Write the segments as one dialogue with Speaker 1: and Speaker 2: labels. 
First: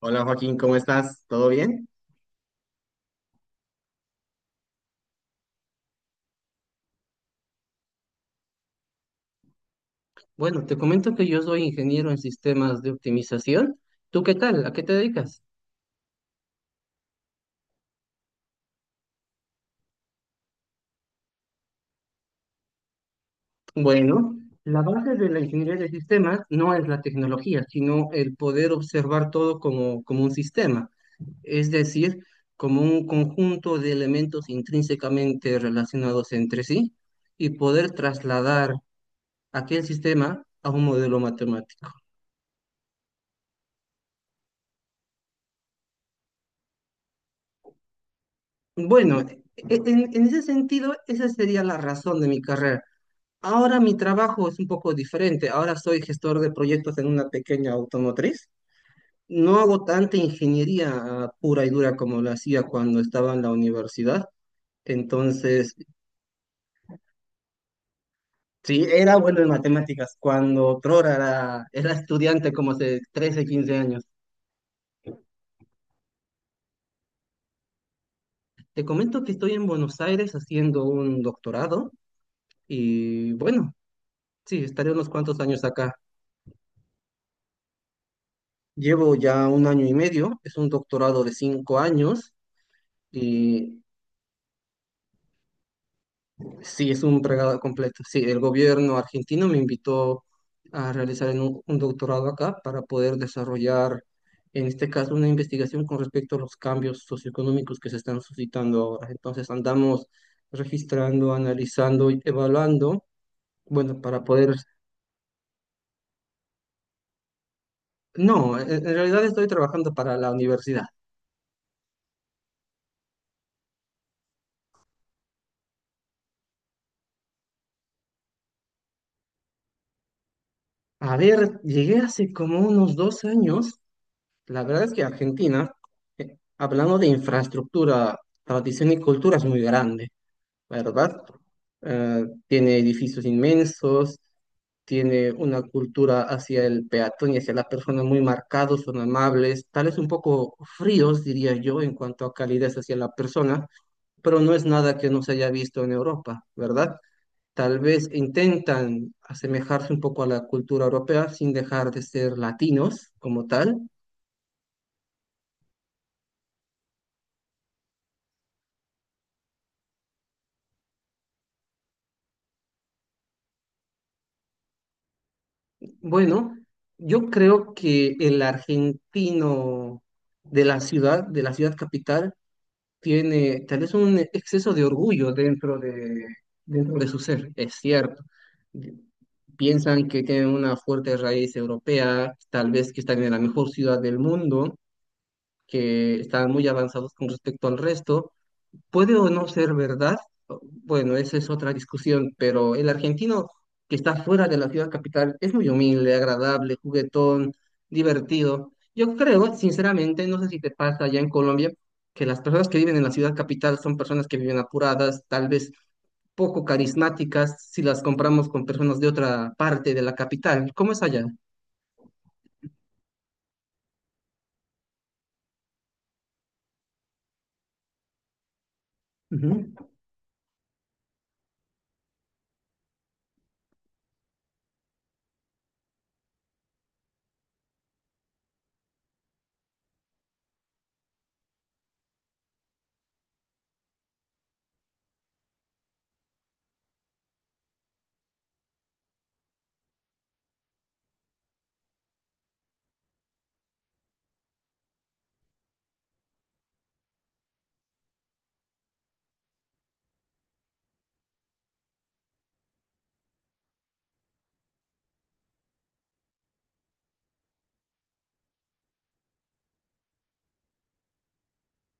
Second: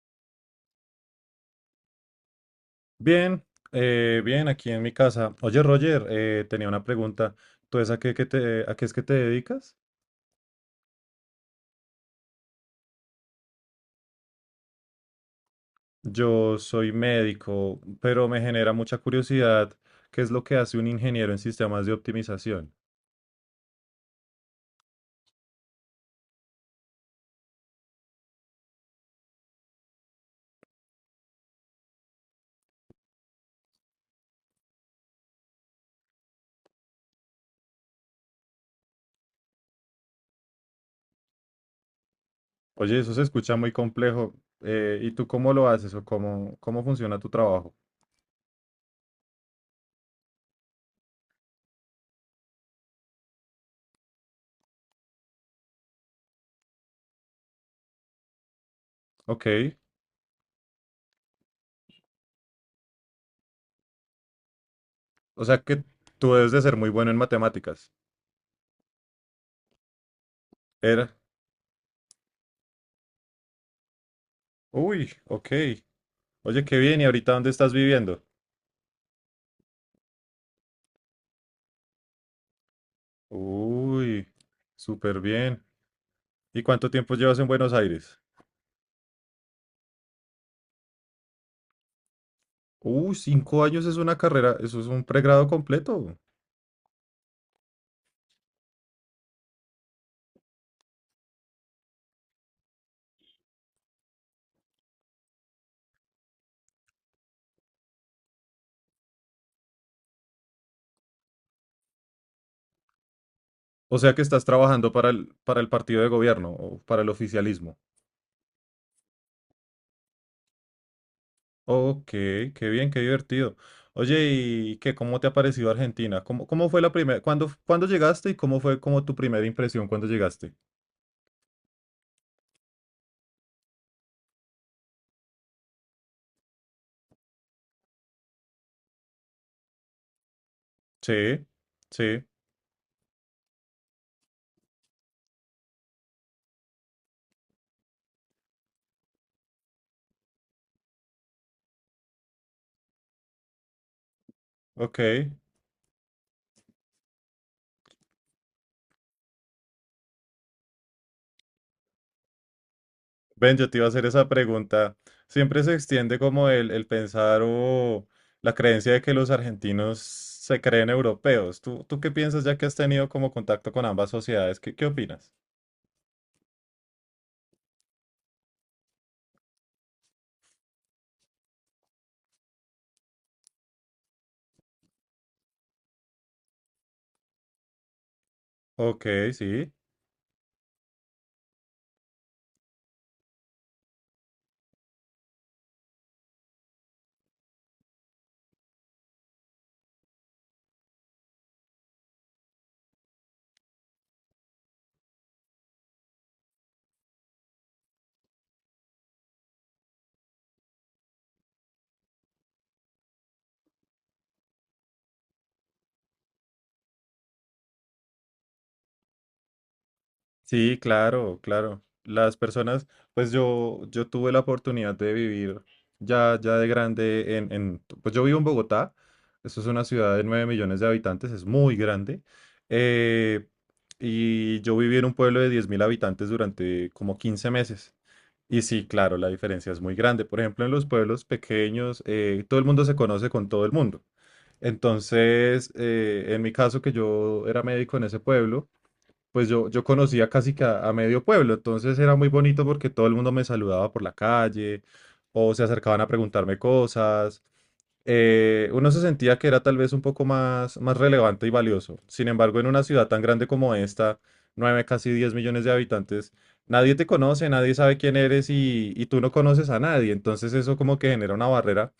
Speaker 1: Hola Joaquín, ¿cómo estás? ¿Todo bien?
Speaker 2: Bien, bien, aquí en mi casa. Oye, Roger, tenía una pregunta. ¿Tú es a qué es que te dedicas?
Speaker 1: Bueno, te comento que yo soy ingeniero en sistemas de optimización. ¿Tú qué haces?
Speaker 2: Yo soy médico, pero me genera mucha curiosidad qué es lo que hace un ingeniero en sistemas de optimización.
Speaker 1: Bueno, la base de la ingeniería de sistemas no es la tecnología, sino el poder observar todo como un sistema, es decir, como un conjunto de elementos intrínsecamente relacionados entre sí y poder trasladar aquel sistema a un modelo matemático.
Speaker 2: Oye, eso se escucha muy complejo. ¿Y tú cómo lo haces o cómo funciona tu trabajo?
Speaker 1: Bueno, en ese sentido, esa sería la razón de mi carrera. Ahora mi trabajo es un poco diferente. Ahora soy gestor de proyectos en una pequeña automotriz.
Speaker 2: Ok,
Speaker 1: No hago tanta ingeniería pura y dura como lo hacía cuando estaba en la universidad.
Speaker 2: o sea
Speaker 1: Entonces,
Speaker 2: que tú debes de ser muy bueno en matemáticas.
Speaker 1: sí, era bueno en matemáticas cuando otrora
Speaker 2: Era.
Speaker 1: era estudiante como hace 13-15 años.
Speaker 2: Uy, ok. Oye, qué bien. ¿Y ahorita dónde estás viviendo?
Speaker 1: Te comento que estoy en Buenos Aires haciendo un doctorado y bueno,
Speaker 2: Uy,
Speaker 1: sí, estaré unos
Speaker 2: súper
Speaker 1: cuantos años
Speaker 2: bien.
Speaker 1: acá.
Speaker 2: ¿Y cuánto tiempo llevas en Buenos Aires?
Speaker 1: Llevo ya un año y medio, es un doctorado de 5 años.
Speaker 2: Cinco
Speaker 1: Y
Speaker 2: años es una carrera, eso es un pregrado completo.
Speaker 1: Sí, es un regalo completo. Sí, el gobierno argentino me invitó a realizar en un doctorado acá para poder desarrollar, en este caso, una investigación con respecto a los cambios socioeconómicos que se están suscitando ahora. Entonces, andamos registrando, analizando y evaluando,
Speaker 2: O
Speaker 1: bueno,
Speaker 2: sea que
Speaker 1: para
Speaker 2: estás
Speaker 1: poder...
Speaker 2: trabajando para el partido de gobierno o para el oficialismo.
Speaker 1: No, en realidad estoy trabajando para la universidad.
Speaker 2: Ok, qué bien, qué divertido. Oye, ¿y cómo te ha parecido Argentina? ¿Cómo fue cuándo llegaste y cómo fue como tu primera impresión cuando llegaste?
Speaker 1: A ver, llegué hace como unos 2 años. La verdad es que Argentina, hablando de infraestructura, tradición y cultura, es muy grande, ¿verdad?
Speaker 2: Sí, sí,
Speaker 1: Tiene edificios inmensos, tiene una cultura hacia el peatón y hacia la persona muy marcados, son amables, tal vez un poco fríos, diría yo, en cuanto a calidez hacia la persona, pero no es nada que no
Speaker 2: ok.
Speaker 1: se haya visto en Europa, ¿verdad? Tal vez intentan asemejarse un poco a la cultura europea sin dejar de ser latinos como
Speaker 2: Ven, yo te iba
Speaker 1: tal.
Speaker 2: a hacer esa pregunta. Siempre se extiende como el pensar o la creencia de que los argentinos se creen europeos. ¿Tú qué piensas ya que has tenido como contacto con ambas sociedades? ¿Qué opinas?
Speaker 1: Bueno, yo creo que el argentino de la ciudad capital, tiene tal vez un exceso de orgullo dentro de su ser, es cierto.
Speaker 2: Ok, sí.
Speaker 1: Piensan que tienen una fuerte raíz europea, tal vez que están en la mejor ciudad del mundo, que están muy avanzados con respecto al resto, puede o no ser verdad, bueno, esa es otra discusión, pero el argentino que está fuera de la ciudad capital es muy humilde, agradable, juguetón, divertido. Yo creo, sinceramente, no sé si te pasa allá en Colombia, que las personas que viven en la ciudad capital son personas que viven apuradas, tal vez poco carismáticas, si las compramos con personas de otra parte de la capital.
Speaker 2: Sí,
Speaker 1: ¿Cómo es allá?
Speaker 2: claro, claro. Las personas, pues yo tuve la oportunidad de vivir ya de grande pues yo vivo en Bogotá. Eso es
Speaker 1: Ujú.
Speaker 2: una ciudad de 9 millones de habitantes, es muy grande. eh, y yo viví en un pueblo de 10.000 habitantes durante como 15 meses. Y sí, claro, la diferencia es muy grande. Por ejemplo, en los pueblos pequeños, todo el mundo se conoce con todo el mundo. Entonces, en mi caso, que yo era médico en ese pueblo, pues yo conocía casi que a medio pueblo, entonces era muy bonito porque todo el mundo me saludaba por la calle o se acercaban a preguntarme cosas. Uno se sentía que era tal vez un poco más relevante y valioso. Sin embargo, en una ciudad tan grande como esta, 9, casi 10 millones de habitantes, nadie te conoce, nadie sabe quién eres y tú no conoces a nadie. Entonces eso como que genera una barrera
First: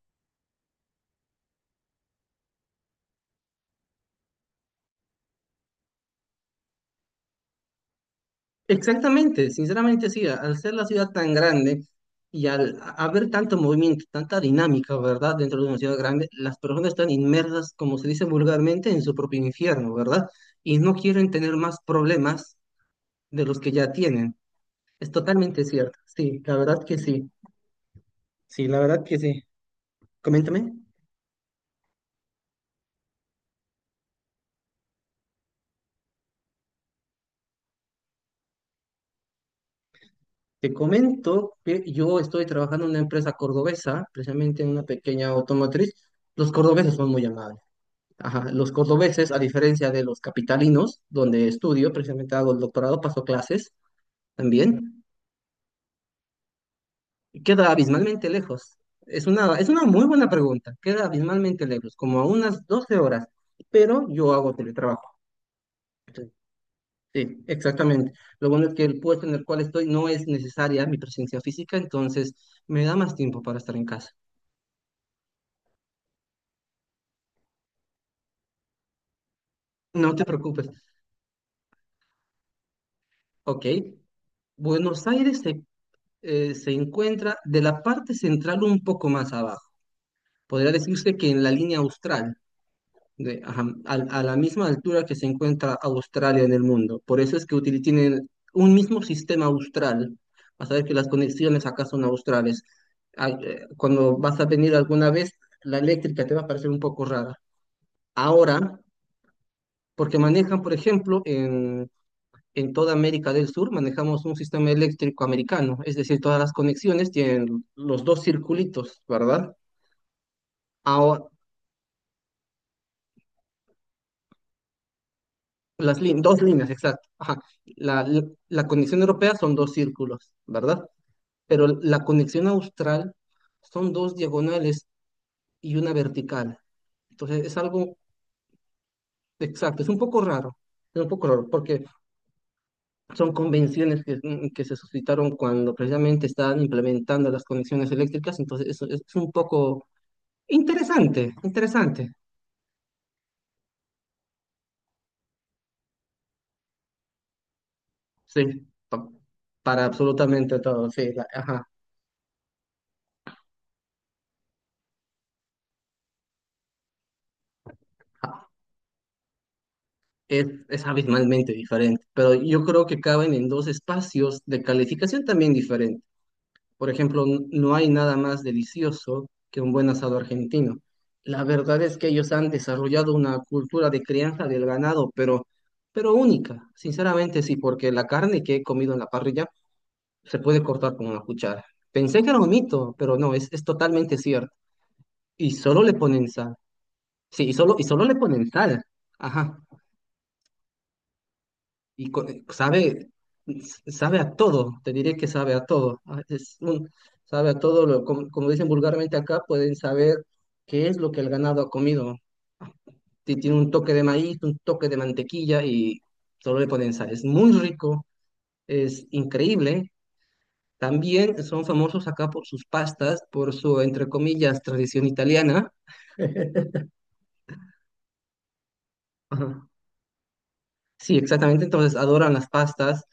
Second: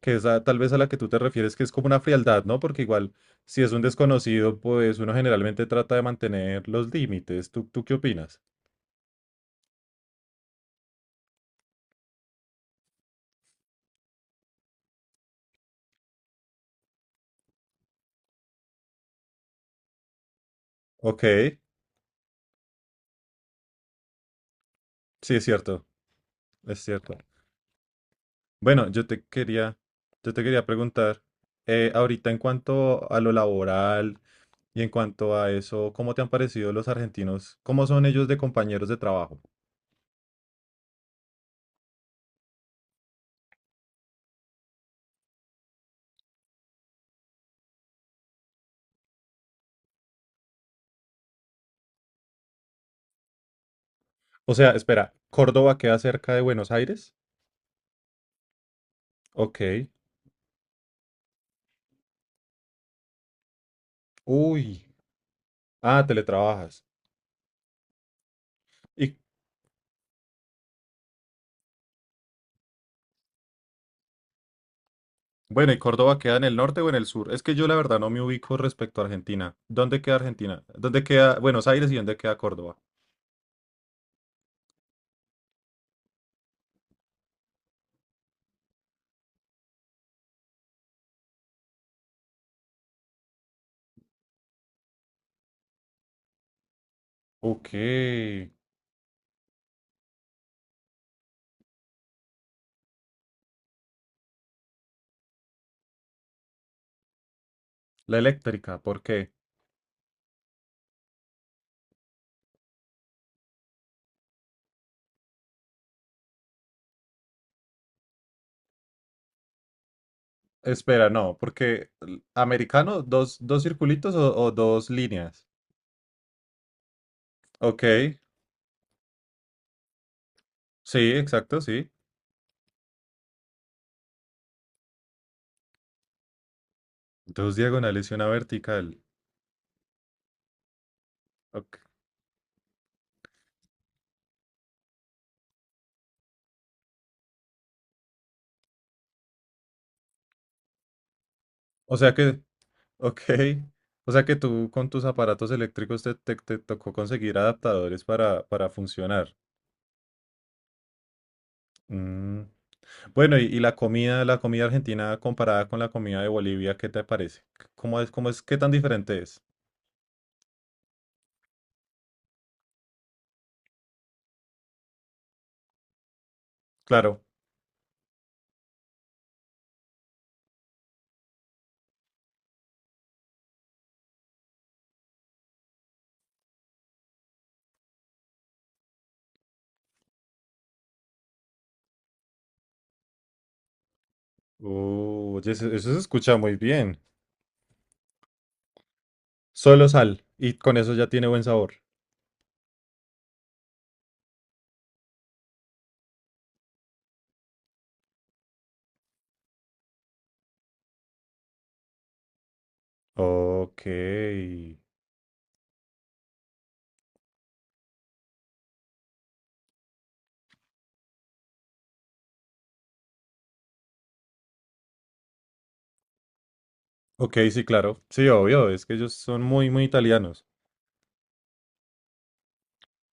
Speaker 2: que es tal vez a la que tú te refieres, que es como una frialdad, ¿no? Porque igual, si es un desconocido, pues uno generalmente trata de mantener los límites. ¿Tú qué opinas?
Speaker 1: Exactamente, sinceramente sí, al ser la ciudad tan grande y al haber tanto movimiento, tanta dinámica, ¿verdad? Dentro de una ciudad grande, las personas están inmersas, como se dice vulgarmente, en su propio infierno, ¿verdad? Y no
Speaker 2: Ok,
Speaker 1: quieren tener más problemas de los que ya tienen. Es
Speaker 2: sí, es
Speaker 1: totalmente
Speaker 2: cierto,
Speaker 1: cierto, sí, la
Speaker 2: es
Speaker 1: verdad que
Speaker 2: cierto.
Speaker 1: sí, sí, la
Speaker 2: Bueno,
Speaker 1: verdad
Speaker 2: yo
Speaker 1: que
Speaker 2: te
Speaker 1: sí.
Speaker 2: quería, yo te quería
Speaker 1: Coméntame.
Speaker 2: preguntar, ahorita en cuanto a lo laboral y en cuanto a eso, ¿cómo te han parecido los argentinos? ¿Cómo son ellos de compañeros de trabajo?
Speaker 1: Te comento que yo estoy trabajando en una empresa cordobesa, precisamente en una pequeña automotriz. Los cordobeses son muy amables. Ajá, los cordobeses, a diferencia de los capitalinos, donde estudio, precisamente hago el doctorado, paso clases
Speaker 2: O sea,
Speaker 1: también,
Speaker 2: espera, ¿Córdoba queda cerca de Buenos Aires?
Speaker 1: queda abismalmente lejos. Es una
Speaker 2: Ok.
Speaker 1: muy buena pregunta, queda abismalmente lejos, como a unas 12 horas, pero yo hago
Speaker 2: Uy,
Speaker 1: teletrabajo.
Speaker 2: ah,
Speaker 1: Entonces,
Speaker 2: teletrabajas.
Speaker 1: sí, exactamente. Lo bueno es que el
Speaker 2: ¿Y
Speaker 1: puesto en el cual estoy no es necesaria mi presencia física, entonces me da más tiempo para estar en casa.
Speaker 2: Bueno, ¿y Córdoba queda en el norte o en el sur? Es que yo la verdad no me ubico respecto a Argentina. ¿Dónde
Speaker 1: No
Speaker 2: queda
Speaker 1: te
Speaker 2: Argentina?
Speaker 1: preocupes.
Speaker 2: ¿Dónde queda Buenos Aires y dónde queda Córdoba?
Speaker 1: Ok, Buenos Aires se encuentra de la parte central un poco más abajo. Podría decirse que en la línea austral, la misma altura que se encuentra Australia en el mundo. Por eso es que
Speaker 2: Ok,
Speaker 1: tienen
Speaker 2: la
Speaker 1: un mismo sistema austral. Vas a ver que las conexiones acá son australes. Cuando vas a venir alguna vez, la eléctrica te va a parecer un poco rara. Ahora,
Speaker 2: eléctrica, ¿por qué?
Speaker 1: porque manejan, por ejemplo, en toda América del Sur, manejamos un sistema eléctrico americano. Es decir, todas las conexiones tienen los dos circulitos, ¿verdad?
Speaker 2: Espera,
Speaker 1: Ahora,
Speaker 2: no, porque americano, dos circulitos o dos líneas.
Speaker 1: las dos líneas, exacto. Ajá.
Speaker 2: Ok,
Speaker 1: La, la, la conexión europea son dos círculos, ¿verdad?
Speaker 2: sí, exacto,
Speaker 1: Pero
Speaker 2: sí.
Speaker 1: la conexión austral son dos diagonales y una vertical. Entonces
Speaker 2: Dos
Speaker 1: es algo
Speaker 2: diagonales y una vertical.
Speaker 1: exacto, es un poco raro, es un poco raro,
Speaker 2: Ok.
Speaker 1: porque son convenciones que, que se suscitaron cuando precisamente estaban implementando las conexiones eléctricas, entonces eso es un poco interesante,
Speaker 2: O
Speaker 1: interesante,
Speaker 2: sea que, ok. O sea que tú con tus aparatos eléctricos te tocó conseguir adaptadores para,
Speaker 1: sí,
Speaker 2: para
Speaker 1: pa-
Speaker 2: funcionar.
Speaker 1: para absolutamente todo, sí, ajá.
Speaker 2: Mm, Bueno, y la comida, argentina comparada con la comida de Bolivia, ¿qué te parece? ¿Qué tan diferente es?
Speaker 1: Es abismalmente diferente, pero yo creo que caben en dos espacios de calificación también diferente. Por
Speaker 2: Claro.
Speaker 1: ejemplo, no hay nada más delicioso que un buen asado argentino. La verdad es que ellos han desarrollado una cultura de crianza del ganado, pero única, sinceramente sí, porque la carne que he comido en la parrilla se puede cortar con una cuchara. Pensé que era un mito, pero no, es totalmente cierto.
Speaker 2: Oh, oye,
Speaker 1: Y solo
Speaker 2: eso
Speaker 1: le
Speaker 2: se
Speaker 1: ponen
Speaker 2: escucha
Speaker 1: sal.
Speaker 2: muy bien.
Speaker 1: Sí, y solo le ponen sal. Ajá.
Speaker 2: Solo sal, y con eso ya tiene buen sabor.
Speaker 1: y co- eh, sabe, sabe a todo, te diré que sabe a todo. Sabe a todo, como dicen vulgarmente acá, pueden saber qué es lo que el ganado ha comido. Tiene un
Speaker 2: Ok.
Speaker 1: toque de maíz, un toque de mantequilla y solo le ponen sal. Es muy rico, es increíble. También son famosos acá por sus pastas, por su, entre comillas, tradición italiana.
Speaker 2: Ok, sí, claro. Sí, obvio, es que ellos son
Speaker 1: Ajá.
Speaker 2: muy, muy italianos.
Speaker 1: Sí, exactamente. Entonces adoran las pastas,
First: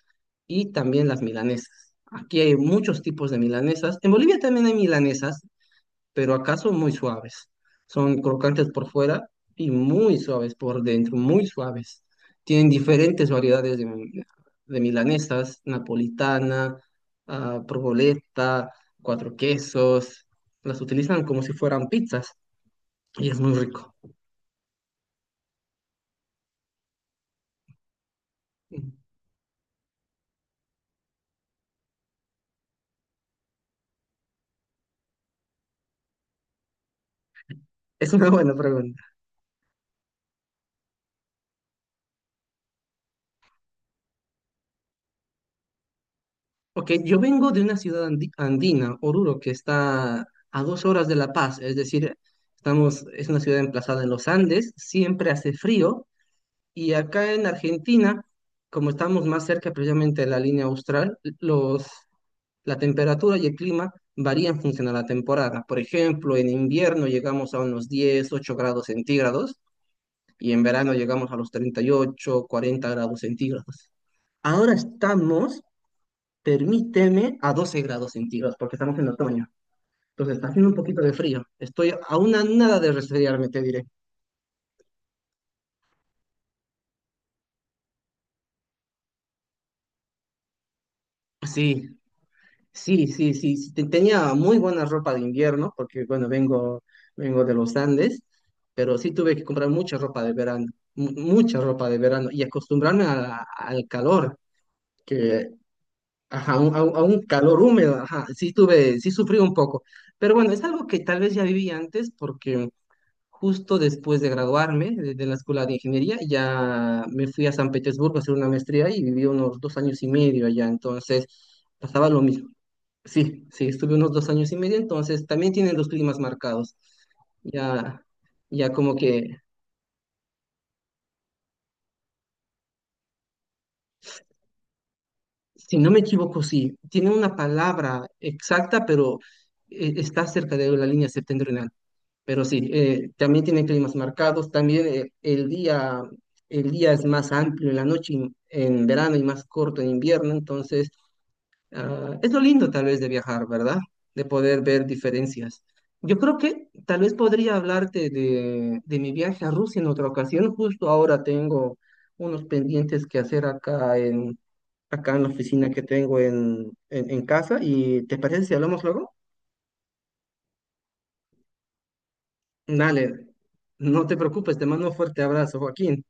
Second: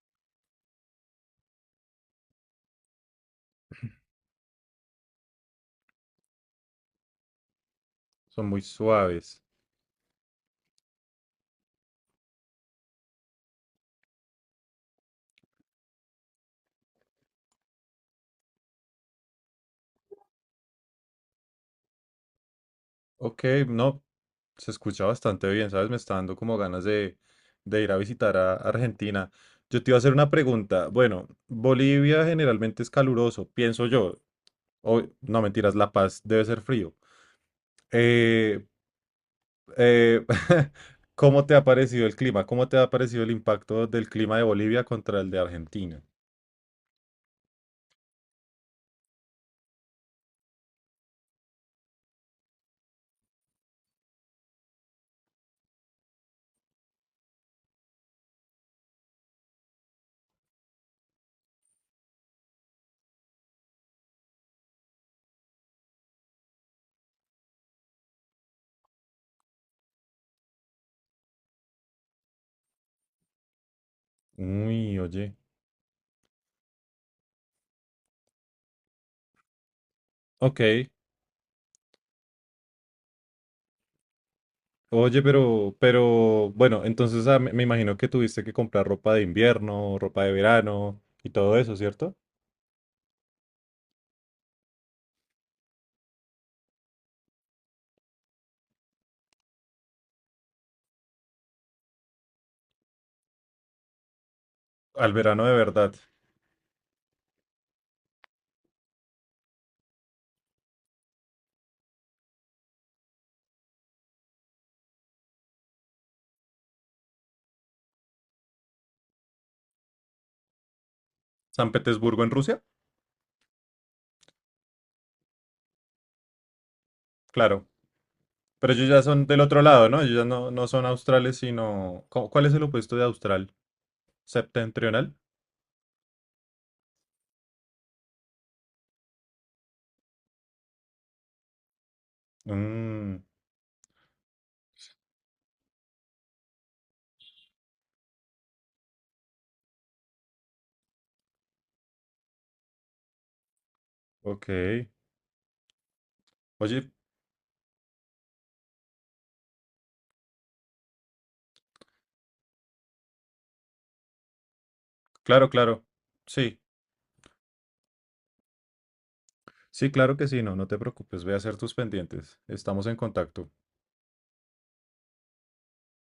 Speaker 1: y también las milanesas. Aquí hay muchos tipos de milanesas. En Bolivia también hay milanesas, pero acá son muy suaves. Son
Speaker 2: Son muy
Speaker 1: crocantes por fuera
Speaker 2: suaves.
Speaker 1: y muy suaves por dentro, muy suaves. Tienen diferentes variedades de milanesas, napolitana, provoleta, cuatro quesos. Las utilizan como si fueran pizzas y es
Speaker 2: Ok,
Speaker 1: muy rico.
Speaker 2: no, se escucha bastante bien, ¿sabes? Me está dando como ganas de ir a visitar a Argentina. Yo te iba a hacer una pregunta. Bueno, Bolivia generalmente es caluroso, pienso yo. O, no, mentiras, La Paz debe ser frío.
Speaker 1: Es una buena
Speaker 2: Eh,
Speaker 1: pregunta.
Speaker 2: eh, ¿Cómo te ha parecido el clima? ¿Cómo te ha parecido el impacto del clima de Bolivia contra el de Argentina?
Speaker 1: Ok, yo vengo de una ciudad andina, Oruro, que está a 2 horas de La Paz, es decir, es una ciudad emplazada en los Andes, siempre hace frío, y acá en Argentina, como estamos más cerca precisamente de la línea austral, la temperatura y el clima varían en función a la temporada. Por ejemplo, en invierno llegamos a unos 10-18 grados centígrados, y en verano llegamos a los 38-40 grados centígrados. Ahora
Speaker 2: Uy, oye.
Speaker 1: estamos permíteme a 12 grados centígrados, porque estamos en otoño. Entonces está haciendo un
Speaker 2: Ok.
Speaker 1: poquito de frío. Estoy a una nada de resfriarme, te diré.
Speaker 2: Oye, pero bueno, entonces me imagino que tuviste que comprar ropa de invierno, ropa de verano y todo eso,
Speaker 1: Sí,
Speaker 2: ¿cierto?
Speaker 1: sí, sí, sí, sí, tenía muy buena ropa de invierno, porque bueno, vengo de los Andes, pero sí tuve que comprar mucha ropa de verano, mucha ropa de verano, y acostumbrarme a al calor,
Speaker 2: Al verano
Speaker 1: que,
Speaker 2: de verdad.
Speaker 1: ajá, a un calor húmedo, ajá, sí sufrí un poco. Pero bueno, es algo que tal vez ya viví antes, porque justo después de graduarme de la escuela de ingeniería, ya me fui a San Petersburgo a hacer una maestría y viví unos 2 años y medio allá. Entonces,
Speaker 2: San
Speaker 1: pasaba lo
Speaker 2: Petersburgo en
Speaker 1: mismo.
Speaker 2: Rusia,
Speaker 1: Sí, sí, estuve unos 2 años y medio, entonces también tienen los climas marcados.
Speaker 2: claro.
Speaker 1: Ya, ya
Speaker 2: Pero ellos
Speaker 1: como
Speaker 2: ya son
Speaker 1: que,
Speaker 2: del otro lado, ¿no? Ellos ya no, no son australes, sino... ¿Cuál es el opuesto de austral? ¿Septentrional?
Speaker 1: si no me equivoco, sí, tiene una palabra exacta, pero está cerca de la línea septentrional. Pero sí,
Speaker 2: Mm,
Speaker 1: también tienen climas marcados, también el día es más amplio en la noche en verano y más corto en invierno, entonces es lo lindo tal vez de viajar, ¿verdad? De
Speaker 2: ok.
Speaker 1: poder ver diferencias. Yo creo que
Speaker 2: Oye,
Speaker 1: tal vez podría hablarte de mi viaje a Rusia en otra ocasión, justo ahora tengo unos pendientes que hacer acá en la
Speaker 2: claro,
Speaker 1: oficina que
Speaker 2: claro.
Speaker 1: tengo
Speaker 2: Sí,
Speaker 1: en casa y ¿te parece si hablamos luego?
Speaker 2: sí, claro que sí, no, no te preocupes, ve a hacer tus pendientes. Estamos en
Speaker 1: Dale,
Speaker 2: contacto.
Speaker 1: no te preocupes, te mando un fuerte abrazo, Joaquín.